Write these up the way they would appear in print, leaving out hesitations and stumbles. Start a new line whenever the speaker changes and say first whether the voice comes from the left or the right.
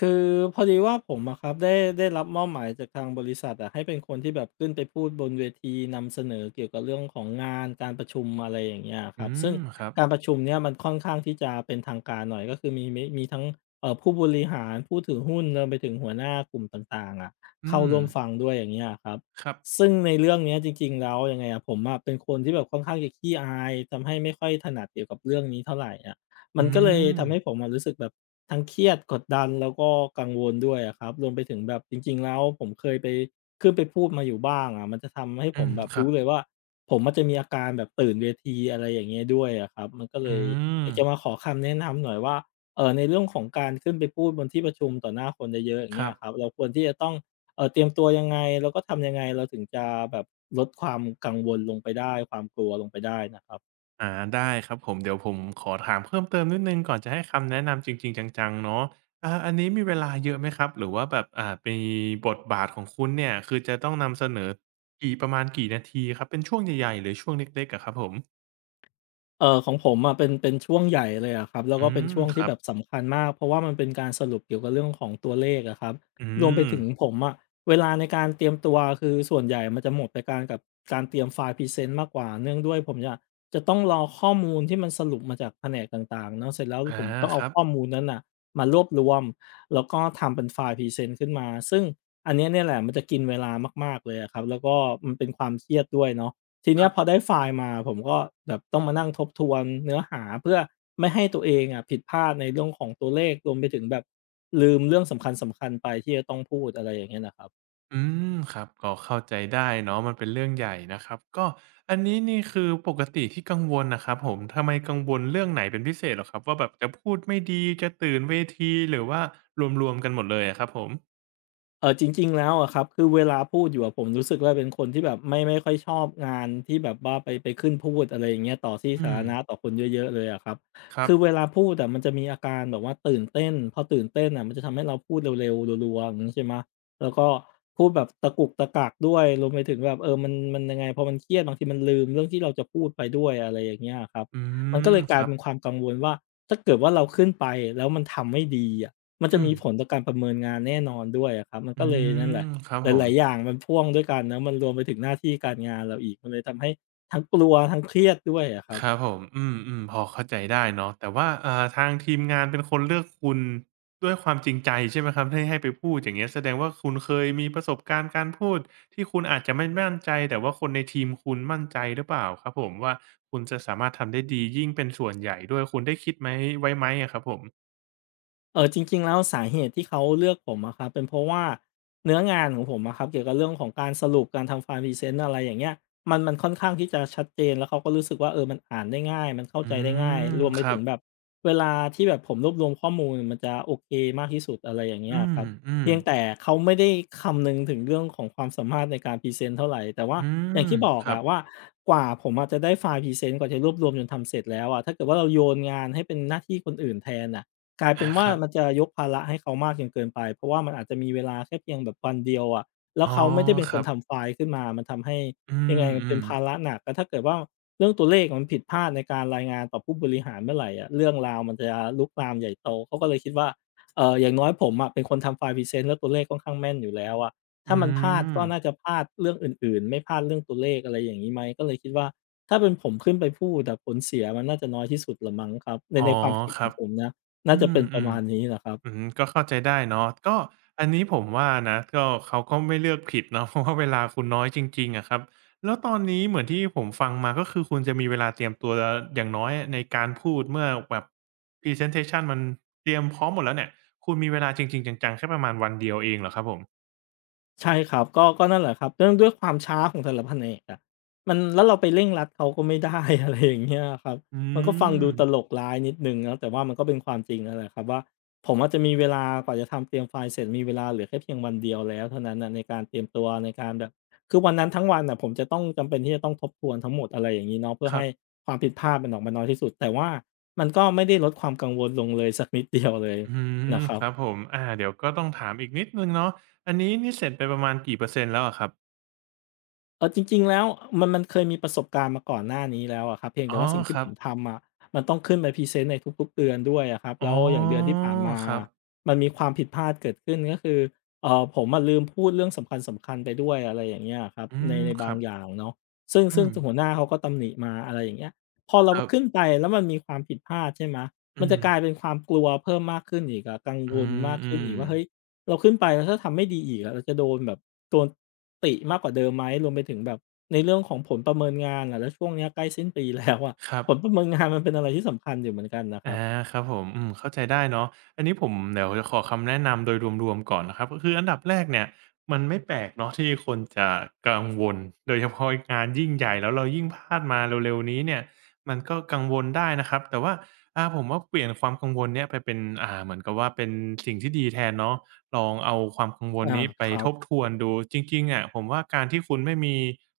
left: คือพอดีว่าผมอะครับได้รับมอบหมายจากทางบริษัทอะให้เป็นคนที่แบบขึ้นไปพูดบนเวทีนำเสนอเกี่ยวกับเรื่องของงานการประชุมอะไรอย่างเงี้ยค
right: อื
left: รับซึ่ง
right: มครับ
left: การประชุมเนี่ยมันค่อนข้างที่จะเป็นทางการหน่อยก็คือมีทั้งผู้บริหารผู้ถือหุ้นรวมไปถึงหัวหน้ากลุ่มต่างๆอะ
right: อื
left: เข้า
right: ม
left: ร่วมฟังด้วยอย่างเงี้ยครับ
right: ครับ
left: ซึ่งในเรื่องเนี้ยจริงๆแล้วยังไงอะผมอะเป็นคนที่แบบค่อนข้างจะขี้อายทำให้ไม่ค่อยถนัดเกี่ยวกับเรื่องนี้เท่าไหรอะ มัน
right: อื
left: ก็เลย
right: ม
left: ทำให้ผมอะรู้สึกแบบทั้งเครียดกดดันแล้วก็กังวลด้วยอะครับรวมไปถึงแบบจริงๆแล้วผมเคยไปขึ้นไปพูดมาอยู่บ้างอะมันจะทำให้ผ
right: อื
left: ม
right: ม
left: แบบ
right: ครับ
left: รู้เลยว่าผมอะจะมีอาการแบบตื่นเวทีอะไรอย่างเงี้ยด้วยอะครับมันก็เล
right: อื
left: ยอ
right: ม
left: ยากจะมาขอคำแนะนำหน่อยว่าในเรื่องของการขึ้นไปพูดบนที่ประชุมต่อหน้าคนเยอะๆอย่าง
right: ค
left: เงี้
right: รั
left: ยครับ
right: บ
left: เราควรที่จะต้องเตรียมตัวยังไงแล้วก็ทำยังไงเราถึงจะแบบลดความกังวลลงไปได้ความกลัวลงไปได้นะครับ
right: อาได้ครับผมเดี๋ยวผมขอถามเพิ่มเติมนิดหนึ่งก่อนจะให้คำแนะนำจริงๆจังๆเนาะอาอันนี้มีเวลาเยอะไหมครับหรือว่าแบบมีบทบาทของคุณเนี่ยคือจะต้องนำเสนอกี่ประมาณกี่นาทีครับเป็นช่วงใหญ่ๆหรือช่วงเล็กๆอะครับผม
left: ของผมอะเป็นช่วงใหญ่เลยอะครับแล้ว
right: อื
left: ก็เป็น
right: ม
left: ช่วง
right: ค
left: ที่
right: รับ
left: แบบสำคัญมากเพราะว่ามันเป็นการสรุปเกี่ยวกับเรื่องของตัวเลขอะครับ
right: อื
left: รวมไป
right: ม
left: ถึงผมอะเวลาในการเตรียมตัวคือส่วนใหญ่มันจะหมดไปการกับการเตรียมไฟล์พรีเซนต์มากกว่าเนื่องด้วยผมเนี่ยจะต้องรอข้อมูลที่มันสรุปมาจากแผนกต่างๆเนาะเสร็จแล้ว
right: อา
left: ผมต้อง
right: ค
left: เอา
right: รับ
left: ข้อมูลนั้นน่ะมารวบรวมแล้วก็ทำเป็นไฟล์พรีเซนต์ขึ้นมาซึ่งอันเนี้ยเนี่ยแหละมันจะกินเวลามากๆเลยอะครับแล้วก็มันเป็นความเครียดด้วยเนาะ ที
right: ค
left: เนี้
right: รั
left: ย
right: บ
left: พอได้ไฟล์มาผมก็แบบต้องมานั่งทบทวนเนื้อหาเพื่อไม่ให้ตัวเองอะผิดพลาดในเรื่องของตัวเลขรวมไปถึงแบบลืมเรื่องสำคัญสำคัญไปที่จะต้องพูดอะไรอย่างเงี้ยนะครับ
right: อืมครับก็เข้าใจได้เนาะมันเป็นเรื่องใหญ่นะครับก็อันนี้นี่คือปกติที่กังวลนะครับผมทำไมกังวลเรื่องไหนเป็นพิเศษเหรอครับว่าแบบจะพูดไม่ดีจะตื่นเวทีหรือว่ารวมๆกันหมดเลยอะครับผม
left: เออจริงๆแล้วอะครับคือเวลาพูดอยู่อะผมรู้สึกว่าเป็นคนที่แบบไม่ค่อยชอบงานที่แบบว่าไปขึ้นพูดอะไรอย่างเงี้ยต่อที่
right: อื
left: สา
right: ม
left: ธารณะต่อคนเยอะๆเลยอะครับ
right: ครับ
left: คือเวลาพูดแต่มันจะมีอาการแบบว่าตื่นเต้นพอตื่นเต้นอ่ะมันจะทำให้เราพูดเร็วๆรัวๆอย่างงี้ใช่ไหมแล้วก็พูดแบบตะกุกตะกักด้วยรวมไปถึงแบบเออมันยังไงพอมันเครียดบางทีมันลืมเรื่องที่เราจะพูดไปด้วยอะไรอย่างเงี้ยครับ
right: อื
left: มันก็
right: ม
left: เลยก
right: ค
left: ลาย
right: รับ
left: เป็นความกังวลว่าถ้าเกิดว่าเราขึ้นไปแล้วมันทำไม่ดีอะ มันจะ
right: อืม
left: มีผลต่อการประเมินงานแน่นอนด้วยอะครับ มัน
right: อื
left: ก็เลยนั่นแห
right: ม
left: ละ
right: ครับผ
left: ห
right: ม
left: ลายๆอย่างมันพ่วงด้วยกันนะมันรวมไปถึงหน้าที่การงานเราอีก มันเลยทำให้ทั้งกลัวทั้งเครียดด้วยอะครับ
right: ครับผมอืมอืมพอเข้าใจได้เนาะแต่ว่าทางทีมงานเป็นคนเลือกคุณด้วยความจริงใจใช่ไหมครับให้ไปพูดอย่างเงี้ยแสดงว่าคุณเคยมีประสบการณ์การพูดที่คุณอาจจะไม่มั่นใจแต่ว่าคนในทีมคุณมั่นใจหรือเปล่าครับผมว่าคุณจะสามารถทำได้ดียิ่งเป็นส่วนใหญ่ด้วยคุณได้คิดไหมไว้ไหมอะครับผม
left: เออจริงๆแล้วสาเหตุที่เขาเลือกผมอะครับเป็นเพราะว่าเนื้องานของผมอะครับเกี่ยวกับเรื่องของการสรุปการทำไฟล์พรีเซนต์อะไรอย่างเงี้ยมันค่อนข้างที่จะชัดเจนแล้วเขาก็รู้สึกว่าเออมันอ่านได้ง่ายมันเข้า
right: อื
left: ใจได้ง่าย
right: ม
left: รวมไป
right: ครั
left: ถึ
right: บ
left: งแบบเวลาที่แบบผมรวบรวมข้อมูลมันจะโอเคมากที่สุดอะไรอย่างเงี้
right: อื
left: ย
right: ม
left: ครับ
right: อืม
left: เพียงแต่เขาไม่ได้คำนึงถึงเรื่องของความสามารถในการพรีเซนต์เท่าไหรแต่ว่า
right: อื
left: อ
right: ม
left: ย่างที่บอก
right: ครับ
left: อะว่ากว่าผมอาจจะได้ไฟล์พรีเซนต์กว่าจะรวบรวมจนทำเสร็จแล้วอะถ้าเกิดว่าเราโยนงานให้เป็นหน้าที่คนอื่นแทนอะ กลายเป็
right: อา
left: น
right: ค
left: ว่า
right: รั
left: มัน
right: บ
left: จะยกภาระให้เขามากจนเกินไปเพราะว่ามันอาจจะมีเวลาแค่เพียงแบบวันเดียวอะแล้ว
right: อ๋อ
left: เขาไม่ได้เป็น
right: ค
left: คน
right: รับ
left: ทำไฟล์ขึ้นมามันทำให้
right: อื
left: ยังไงมันเป็น
right: มๆ
left: ภาระหนักแล้วถ้าเกิดว่าเรื่องตัวเลขมันผิดพลาดในการรายงานต่อผู้บริหารเมื่อไรอะเรื่องราวมันจะลุกลามใหญ่โตเขาก็เลยคิดว่าอย่างน้อยผมอะเป็นคนทำไฟล์พรีเซนต์แล้วตัวเลขค่อนข้างแม่นอยู่แล้วอะ
right: อื
left: ถ้ามันพลาด
right: ม
left: ก็น่าจะพลาดเรื่องอื่นๆไม่พลาดเรื่องตัวเลขอะไรอย่างงี้ไหมก็เลยคิดว่าถ้าเป็นผมขึ้นไปพูดอะผลเสียมันน่าจะน้อยที่สุดแหละมั้งครับใน
right: อ๋อ
left: ความคิด
right: ค
left: ขอ
right: รั
left: ง
right: บ
left: ผมนะ น่า
right: อื
left: จะเป็
right: ม
left: นประมาณนี้แหละครั
right: ๆ อื
left: บ
right: มก็เข้าใจได้เนาะก็อันนี้ผมว่านะก็เขาก็ไม่เลือกผิดเนาะ เพราะว่าเวลาคุณน้อยจริงๆอะครับแล้วตอนนี้เหมือนที่ผมฟังมาก็คือคุณจะมีเวลาเตรียมตัวอย่างน้อยในการพูดเมื่อแบบ presentation มันเตรียมพร้อมหมดแล้วเนี่ยคุณมีเวลาจริงๆจังๆแค่ประมาณวันเดียวเองเหรอครับผม
left: ใช่ครับก็นั่นแหละครับเรื่องด้วยความช้าของแต่ละแผนกอะมันแล้วเราไปเร่งรัดเขาก็ไม่ได้ อะไรอย่างเงี้ยอะครับ
right: อื
left: มันก็ฟัง
right: ม
left: ดูตลกร้ายนิดหนึ่งเนาะแต่ว่ามันก็เป็นความจริงนั่นแหละครับว่าผมอาจจะมีเวลากว่าจะทำเตรียมไฟล์เสร็จมีเวลาเหลือแค่เพียงวันเดียวแล้วเท่านั้นน่ะในการเตรียมตัวในการแบบคือวันนั้นทั้งวันน่ะผมจะต้องจำเป็นที่จะต้องทบทวนทั้งหมดอะไรอย่างงี้เนาะเพื่อ
right: ครั
left: ให้
right: บ
left: ความผิดพลาดมันออกมาน้อยที่สุดแต่ว่ามันก็ไม่ได้ลดความกังวลลงเลยสักนิดเดียวเลย
right: อืม
left: นะครั
right: ค
left: บ
right: รับผมอาเดี๋ยวก็ต้องถามอีกนิดหนึ่งเนาะอันนี้นี่เสร็จไปประมาณกี่เปอร์เซ็นต์แล้วอะครับ
left: เออจริงๆแล้วมันเคยมีประสบการณ์มาก่อนหน้านี้แล้วอะครับเพียงแต่
right: อ๋อ
left: ว่าสิ่ง
right: ค
left: ที่ผ
right: รับ
left: มทำอะมันต้องขึ้นไปพรีเซนต์ในทุกๆเดือนด้วยอะครับ
right: อ๋อ
left: แล้วอย่างเดือนที่ผ่านมา
right: ครับ
left: มันมีความผิดพลาดเกิดขึ้นก็คือผมอะลืมพูดเรื่องสำคัญๆไปด้วยอะไรอย่างเงี้ยอะครับ
right: อื
left: ใน
right: ม
left: ใน
right: ค
left: บา
right: รั
left: ง
right: บ
left: อย่างเนาะซึ่ง
right: อื
left: ซึ่ง
right: ม
left: ทหัวหน้าเขาก็ตำหนิมาอะไรอย่างเงี้ยพอเรา
right: ครับ
left: ขึ้นไปแล้วมันมีความผิดพลาดใช่ไหม
right: อื
left: มันจะ
right: ม
left: กลายเป็นความกลัวเพิ่มมากขึ้นอีกอะกังว
right: อื
left: ล
right: ม
left: มาก
right: อื
left: ขึ้น
right: ม
left: อีกว่าเฮ้ย เราขึ้นไปแล้วถ้าทำไม่ดีอีกอะเราจะโดนแบบโดนติมากกว่าเดิมไหมรวมไปถึงแบบในเรื่องของผลประเมินงานอะแล้วช่วงเนี้ยใกล้สิ้นปีแล้วอะ
right: ครั
left: ผลประ
right: บ
left: เมินงานมันเป็นอะไรที่สำคัญอยู่เหมือนกันนะครับ
right: อาครับผมอืมเข้าใจได้เนาะอันนี้ผมเดี๋ยวจะขอคำแนะนำโดยรวมๆก่อนนะครับก็คืออันดับแรกเนี่ย มันไม่แปลกเนาะที่คนจะกังวลโดยเฉพาะงานยิ่งใหญ่แล้วเรายิ่งพลาดมาเร็วๆนี้เนี่ยมันก็กังวลได้นะครับแต่ว่าผมว่าเปลี่ยนความกังวลเนี้ยไปเป็นเหมือนกับว่าเป็นสิ่งที่ดีแทนเนาะ ลองเอาความกังวล
left: อา
right: นี้ไป
left: ครั
right: ท
left: บ
right: บทวนดูจริงๆอะผมว่าการที่คุณไม่มี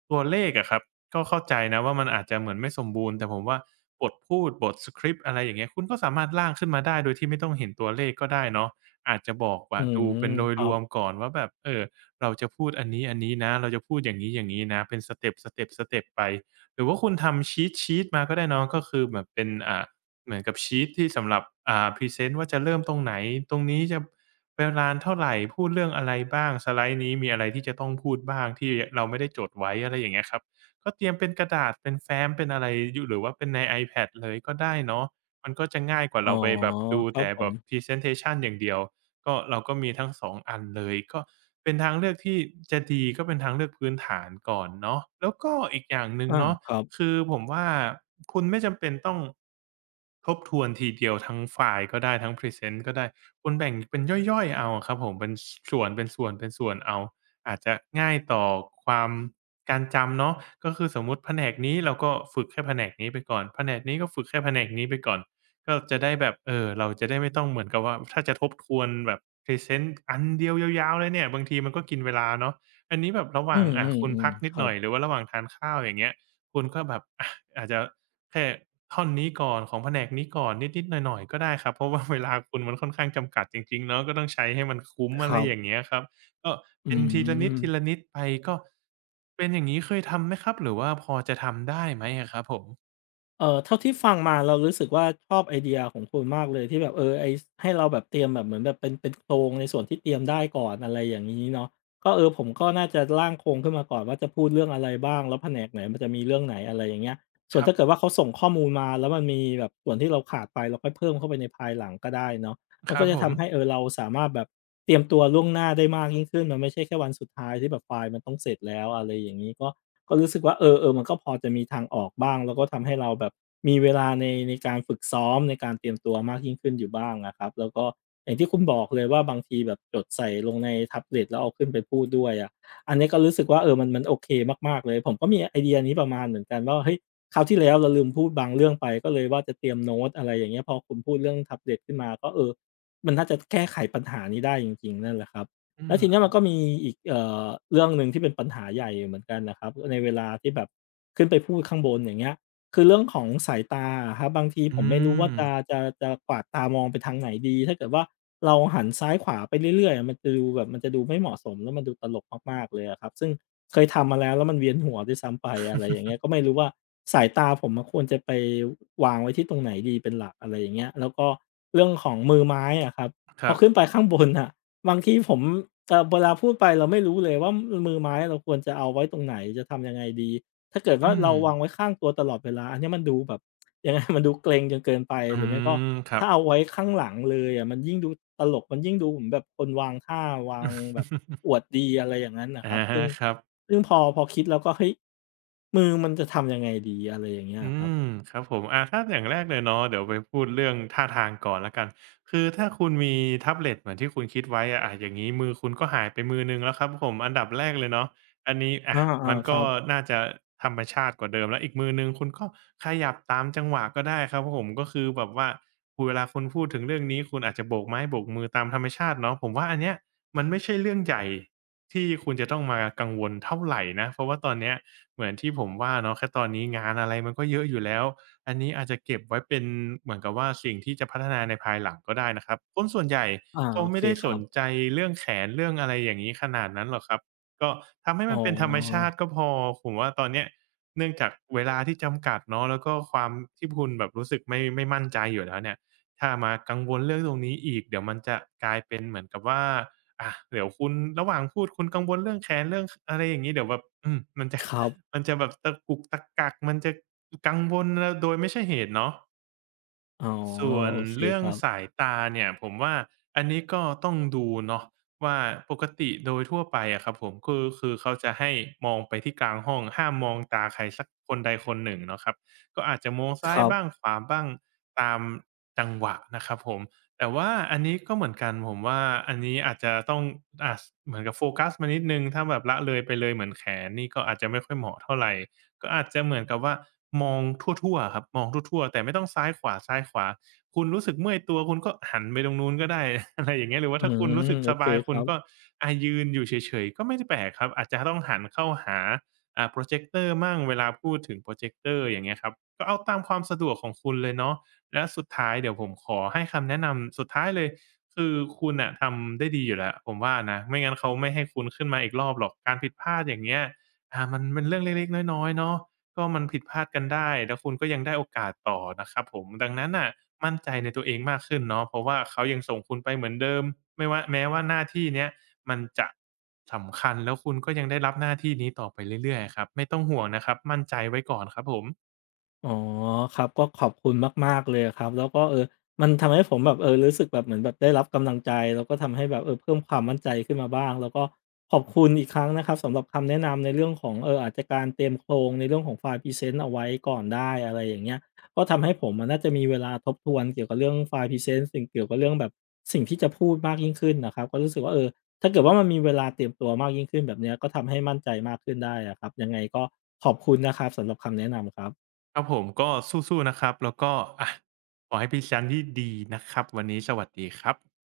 right: ตัวเลขอะครับก็เข้าใจนะว่ามันอาจจะเหมือนไม่สมบูรณ์แต่ผมว่าบทพูดบทสคริปต์อะไรอย่างเงี้ยคุณก็สามารถร่างขึ้นมาได้โดยที่ไม่ต้องเห็นตัวเลขก็ได้เนาะอาจจะบอก
left: อื
right: ว่า
left: ม
right: ดูเป็นโด
left: ค
right: ย
left: รั
right: รวม
left: บ
right: ก่อนว่าแบบเราจะพูดอันนี้ๆนะเราจะพูดอย่างงี้ๆนะเป็นสเต็ปสเต็ปสเต็ปไปหรือว่าคุณทำชีตชีตมาก็ได้เนาะก็คือแบบเป็นเหมือนกับชีตที่สำหรับพรีเซนต์ว่าจะเริ่มตรงไหนตรงนี้จะ ไปร้านเท่าไรพูดเรื่องอะไรบ้างสไลด์นี้มีอะไรที่จะต้องพูดบ้างที่เราไม่ได้จดไว้อะไรอย่างเงี้ยครับก็เตรียมเป็นกระดาษเป็นแฟ้มเป็นอะไรยุหรือว่าเป็นใน iPad เลยก็ได้เนาะมันก็จะง่ายกว่า
left: อ๋อ
right: เราไปแบบดู
left: ครับ
right: แต่
left: ผ
right: แบ
left: ม
right: บ presentation อย่างเดียว ก็เราก็มีทั้งสองอันเลยก็เป็นทางเลือกที่จะดีก็เป็นทางเลือกพื้นฐานก่อนเนาะแล้วก็อีกอย่างหนึ่ง
left: อา
right: เนาะ
left: ครับ
right: คือผมว่าคุณไม่จำเป็นต้องทบทวนทีเดียวทั้งไฟล์ก็ได้ทั้งพรีเซนต์ก็ได้คุณแบ่งเป็นย่อยๆเอาอะครับผมเป็นส่วนเป็นส่วนเป็นส่วนเอาอาจจะง่ายต่อความการจำเนาะก็คือสมมุติแผนกนี้เราก็ฝึกแค่แผนกนี้ไปก่อนแผนกนี้ก็ฝึกแค่แผนกนี้ไปก่อน ก็จะได้แบบเออเราจะได้ไม่ต้องเหมือนกับว่าถ้าจะทบทวนแบบพรีเซนต์อันเดียวยาวๆเลยเนี่ยบางทีมันก็กินเวลาเนาะอันนี้แบบระห
left: อื
right: ว่าง
left: ม
right: คุณพัก
left: ๆ
right: นิ
left: ๆ
right: ด
left: ครั
right: หน่
left: บ
right: อยหรือว่าระหว่างทานข้าวอย่างเงี้ยคุณก็แบบอะอาจจะแค่ท่อนนี้ก่อนของแผนกนี้ก่อนนิดๆหน่อยๆก็ได้ครับเพราะว่าเวลาคุณมันค่อนข้างจำกัดจริงๆเนาะก็ต้องใช้ให้มันคุ้ม
left: ค
right: อะไร
left: รับ
right: อย่างเงี้ยครับก็
left: อื
right: เป็นทีละน
left: ม
right: ิดๆไปก็เป็นอย่างงี้เคยทำไหมครับหรือว่าพอจะทำได้ไหมอะครับผม
left: เออเท่าที่ฟังมาเรารู้สึกว่าชอบไอเดียของคุณมากเลยที่แบบเออไอให้เราแบบเตรียมแบบเหมือนแบบเป็นโครงในส่วนที่เตรียมได้ก่อนอะไรอย่างนี้เนาะก็เออผมก็น่าจะร่างโครงขึ้นมาก่อนว่าจะพูดเรื่องอะไรบ้างแล้วแผนกไหนมันจะมีเรื่องไหนอะไรอย่างเงี้ยส่
right: ค
left: วน
right: รับ
left: ถ้าเกิดว่าเขาส่งข้อมูลมาแล้วมันมีแบบส่วนที่เราขาดไปเราค่อยเพิ่มเข้าไปในภายหลังก็ได้เนาะมั
right: ค
left: น
right: รั
left: ก็
right: บ
left: จะ
right: ผม
left: ทำให้เออเราสามารถแบบเตรียมตัวล่วงหน้าได้มากยิ่งขึ้นมันไม่ใช่แค่วันสุดท้ายที่แบบไฟล์มันต้องเสร็จแล้วอะไรอย่างนี้ก็ ก็รู้สึกว่าเออมันก็พอจะมีทางออกบ้างแล้วก็ทำให้เราแบบมีเวลาในการฝึกซ้อมในการเตรียมตัวมากยิ่งขึ้นอยู่บ้างอะครับแล้วก็อย่างที่คุณบอกเลยว่าบางทีแบบจดใส่ลงในแท็บเล็ตแล้วเอาขึ้นไปพูดด้วยอะอันนี้ก็รู้สึกว่าเออมันโอเคมากๆเลยผมก็มีไอเดียนี้ประมาณเหมือนกันว่าเฮ้ยคราวที่แล้วเราลืมพูดบางเรื่องไปก็เลยว่าจะเตรียมโน้ตอะไรอย่างเงี้ยพอคุณพูดเรื่องแท็บเล็ตขึ้นมาก็เออมันน่าจะแก้ไขปัญหานี้ได้จริงๆนั่นแหละครับ
right: อื
left: แล้วทีเนี้ยมั
right: ม
left: นก็มีอีกเรื่องหนึ่งที่เป็นปัญหาใหญ่เหมือนกันนะครับในเวลาที่แบบขึ้นไปพูดข้างบนอย่างเงี้ยคือเรื่องของสายตาอะครับบางที
right: อื
left: ผมไม่รู้ว่า
right: ม
left: จะกวาดตามองไปทางไหนดีถ้าเกิดว่าเราหันซ้ายขวาไปเรื่อยๆอะมันจะดูแบบมันจะดูไม่เหมาะสมแล้วมันดูตลกมากๆเลยอะครับซึ่งเคยทำมาแล้วแล้วมันเวียนหัวด้วยซ้ำไปอะไรอย่างเงี้ย ก็ไม่รู้ว่าสายตาผมมันควรจะไปวางไว้ที่ตรงไหนดีเป็นหลักอะไรอย่างเงี้ยแล้วก็เรื่องของมือไม้อะครับ
right: ค
left: พอ
right: รับ
left: ขึ้นไปข้างบนอะ บางทีผมเวลาพูดไปเราไม่รู้เลยว่ามือไม้เราควรจะเอาไว้ตรงไหนจะทำยังไงดีถ้าเกิดว่า
right: อืม
left: เราวางไว้ข้างตัวตลอดเวลาอันเนี้ยมันดูแบบ ยังไงมันดูเกร็งจนเกินไป
right: อื
left: หรือไม่ก็
right: มครับ
left: ถ้าเอาไว้ข้างหลังเลยอะมันยิ่งดูตลกมันยิ่งดูเหมือนแบบคนวางท่าวางแบบ อวดดีอะไรอย่างงั้นน่ะ
right: อะ
left: ครับซึ่ง
right: ครับ
left: พอคิดแล้วก็เฮ้ยมือมันจะทำยังไงดีอะไรอย่างเงี้ย
right: อื
left: อะครับ
right: มครับผมถ้าอย่างแรกเลยเนาะเดี๋ยวไปพูดเรื่องท่าทางก่อนแล้วกันคือถ้าคุณมีแท็บเล็ตเหมือนที่คุณคิดไว้อะอย่างงี้มือคุณก็หายไปมือหนึ่งแล้วครับผมอันดับแรกเลยเนาะอันนี้
left: อา
right: มัน
left: ๆครั
right: ก็
left: บ
right: น่าจะธรรมชาติกว่าเดิมแล้วอีกมือหนึ่งคุณก็ขยับตามจังหวะก็ได้ครับผมก็คือแบบว่าคุณเวลาคุณพูดถึงเรื่องนี้คุณอาจจะโบกไม้โบกมือตามธรรมชาติเนาะผมว่าอันเนี้ยมันไม่ใช่เรื่องใหญ่ที่คุณจะต้องมากังวลเท่าไรนะเพราะว่าตอนเนี้ย เหมือนที่ผมว่าเนาะแค่ตอนนี้งานอะไรมันก็เยอะอยู่แล้วอันนี้อาจจะเก็บไว้เป็นเหมือนกับว่าสิ่งที่จะพัฒนาในภายหลังก็ได้นะครับคนส่วนใหญ่
left: อา
right: เขา
left: โอเค
right: ไม่ได้
left: ค
right: ส
left: รั
right: น
left: บ
right: ใจเรื่องแขนเรื่องอะไรอย่างนี้ขนาดนั้นหรอกครับก็ทำให้
left: อ๋อ
right: มันเป็นธรรมชาติก็พอผมว่าตอนเนี้ยเนื่องจากเวลาที่จำกัดเนาะแล้วก็ความที่คุณแบบรู้สึกไม่มั่นใจอยู่แล้วเนี่ยถ้ามากังวลเรื่องตรงนี้อีกเดี๋ยวมันจะกลายเป็นเหมือนกับว่าอะเดี๋ยวคุณระหว่างพูดคุณกังวลเรื่องแขนเรื่องอะไรอย่างนี้เดี๋ยวแบบมันจะ
left: ครับ
right: แบบตะกุกตะกักมันจะกังวลแล้วโดยไม่ใช่เหตุเนาะ
left: อ๋อ
right: ส่วน
left: โอเค
right: เรื่อ
left: ค
right: ง
left: รับ
right: สายตาเนี่ยผมว่าอันนี้ก็ต้องดูเนาะว่าปกติโดยทั่วไปอะครับผมคือเขาจะให้มองไปที่กลางห้องห้ามมองตาใครสักคนใดคนหนึ่งเนาะครับก็อาจจะมอง
left: ค
right: ซ้าย
left: รับ
right: บ้างขวาบ้างตามจังหวะนะครับผมแต่ว่าอันนี้ก็เหมือนกันผมว่าอันนี้อาจจะต้องอ่าสเหมือนกับโฟกัสมานิดหนึ่งถ้าแบบละเลยไปเลยเหมือนแขนนี่ก็อาจจะไม่ค่อยเหมาะเท่าไร ก็อาจจะเหมือนกับว่ามองทั่วๆครับมองทั่วๆแต่ไม่ต้องซ้ายขวาซ้ายขวาคุณรู้สึกเมื่อยตัวคุณก็หันไปตรงนู้นก็ได้ อะไรอย่างเงี้ยหรือว่า
left: อื
right: ถ้าคุณ
left: ม
right: รู้สึก
left: โอ
right: ส
left: เค
right: บาย
left: ค
right: คุ
left: รั
right: ณ
left: บ
right: ก็ยืนอยู่เฉยๆก็ไม่ได้แปลกครับอาจจะต้องหันเข้าหาโพรเจกเตอร์มั่งเวลาพูดถึงโพรเจกเตอร์อย่างเงี้ยครับก็เอาตามความสะดวกของคุณเลยเนาะแล้วสุดท้ายเดี๋ยวผมขอให้คำแนะนำสุดท้ายเลยคือคุณน่ะทำได้ดีอยู่แล้วผมว่านะไม่งั้นเขาไม่ให้คุณขึ้นมาอีกรอบหรอกการผิดพลาดอย่างเงี้ย มันเป็นเรื่องเล็กๆน้อยๆเนาะก็มันผิดพลาดกันได้แล้วคุณก็ยังได้โอกาสต่อนะครับผมดังนั้นน่ะมั่นใจในตัวเองมากขึ้นเนาะเพราะว่าเขายังส่งคุณไปเหมือนเดิมไม่ว่าแม้ว่าหน้าที่เนี้ยมันจะสำคัญแล้วคุณก็ยังได้รับหน้าที่นี้ต่อไปเรื่อยๆอะครับไม่ต้องห่วงนะครับมั่นใจไว้ก่อนครับผม
left: อ๋อครับก็ขอบคุณมากๆเลยครับแล้วก็เออมันทำให้ผมแบบเออรู้สึกแบบเหมือนแบบได้รับกำลังใจแล้วก็ทำให้แบบเออเพิ่มความมั่นใจขึ้นมาบ้างแล้วก็ขอบคุณอีกครั้งนะครับสำหรับคำแนะนำในเรื่องของเอออาจจะการเตรียมโครงในเรื่องของไฟล์พรีเซนต์เอาไว้ก่อนได้อะไรอย่างเงี้ยก็ทำให้ผมอะน่าจะมีเวลาทบทวนเกี่ยวกับเรื่องไฟล์พรีเซนต์สิ่งเกี่ยวกับเรื่องแบบสิ่งที่จะพูดมากยิ่งขึ้นนะครับก็รู้สึกว่าเออถ้าเกิดว่ามันมีเวลาเตรียมตัวมากยิ่งขึ้นแบบเนี้ยก็ทำให้มั่นใจมากขึ้นได้อะครับยังไงก็ขอบคุณนะครับสำหรับคำแนะนำครับ
right: ครับผมก็สู้ๆนะครับแล้วก็อะขอให้พรีเซนต์ที่ดีนะครับวันนี้สวัสดีครับ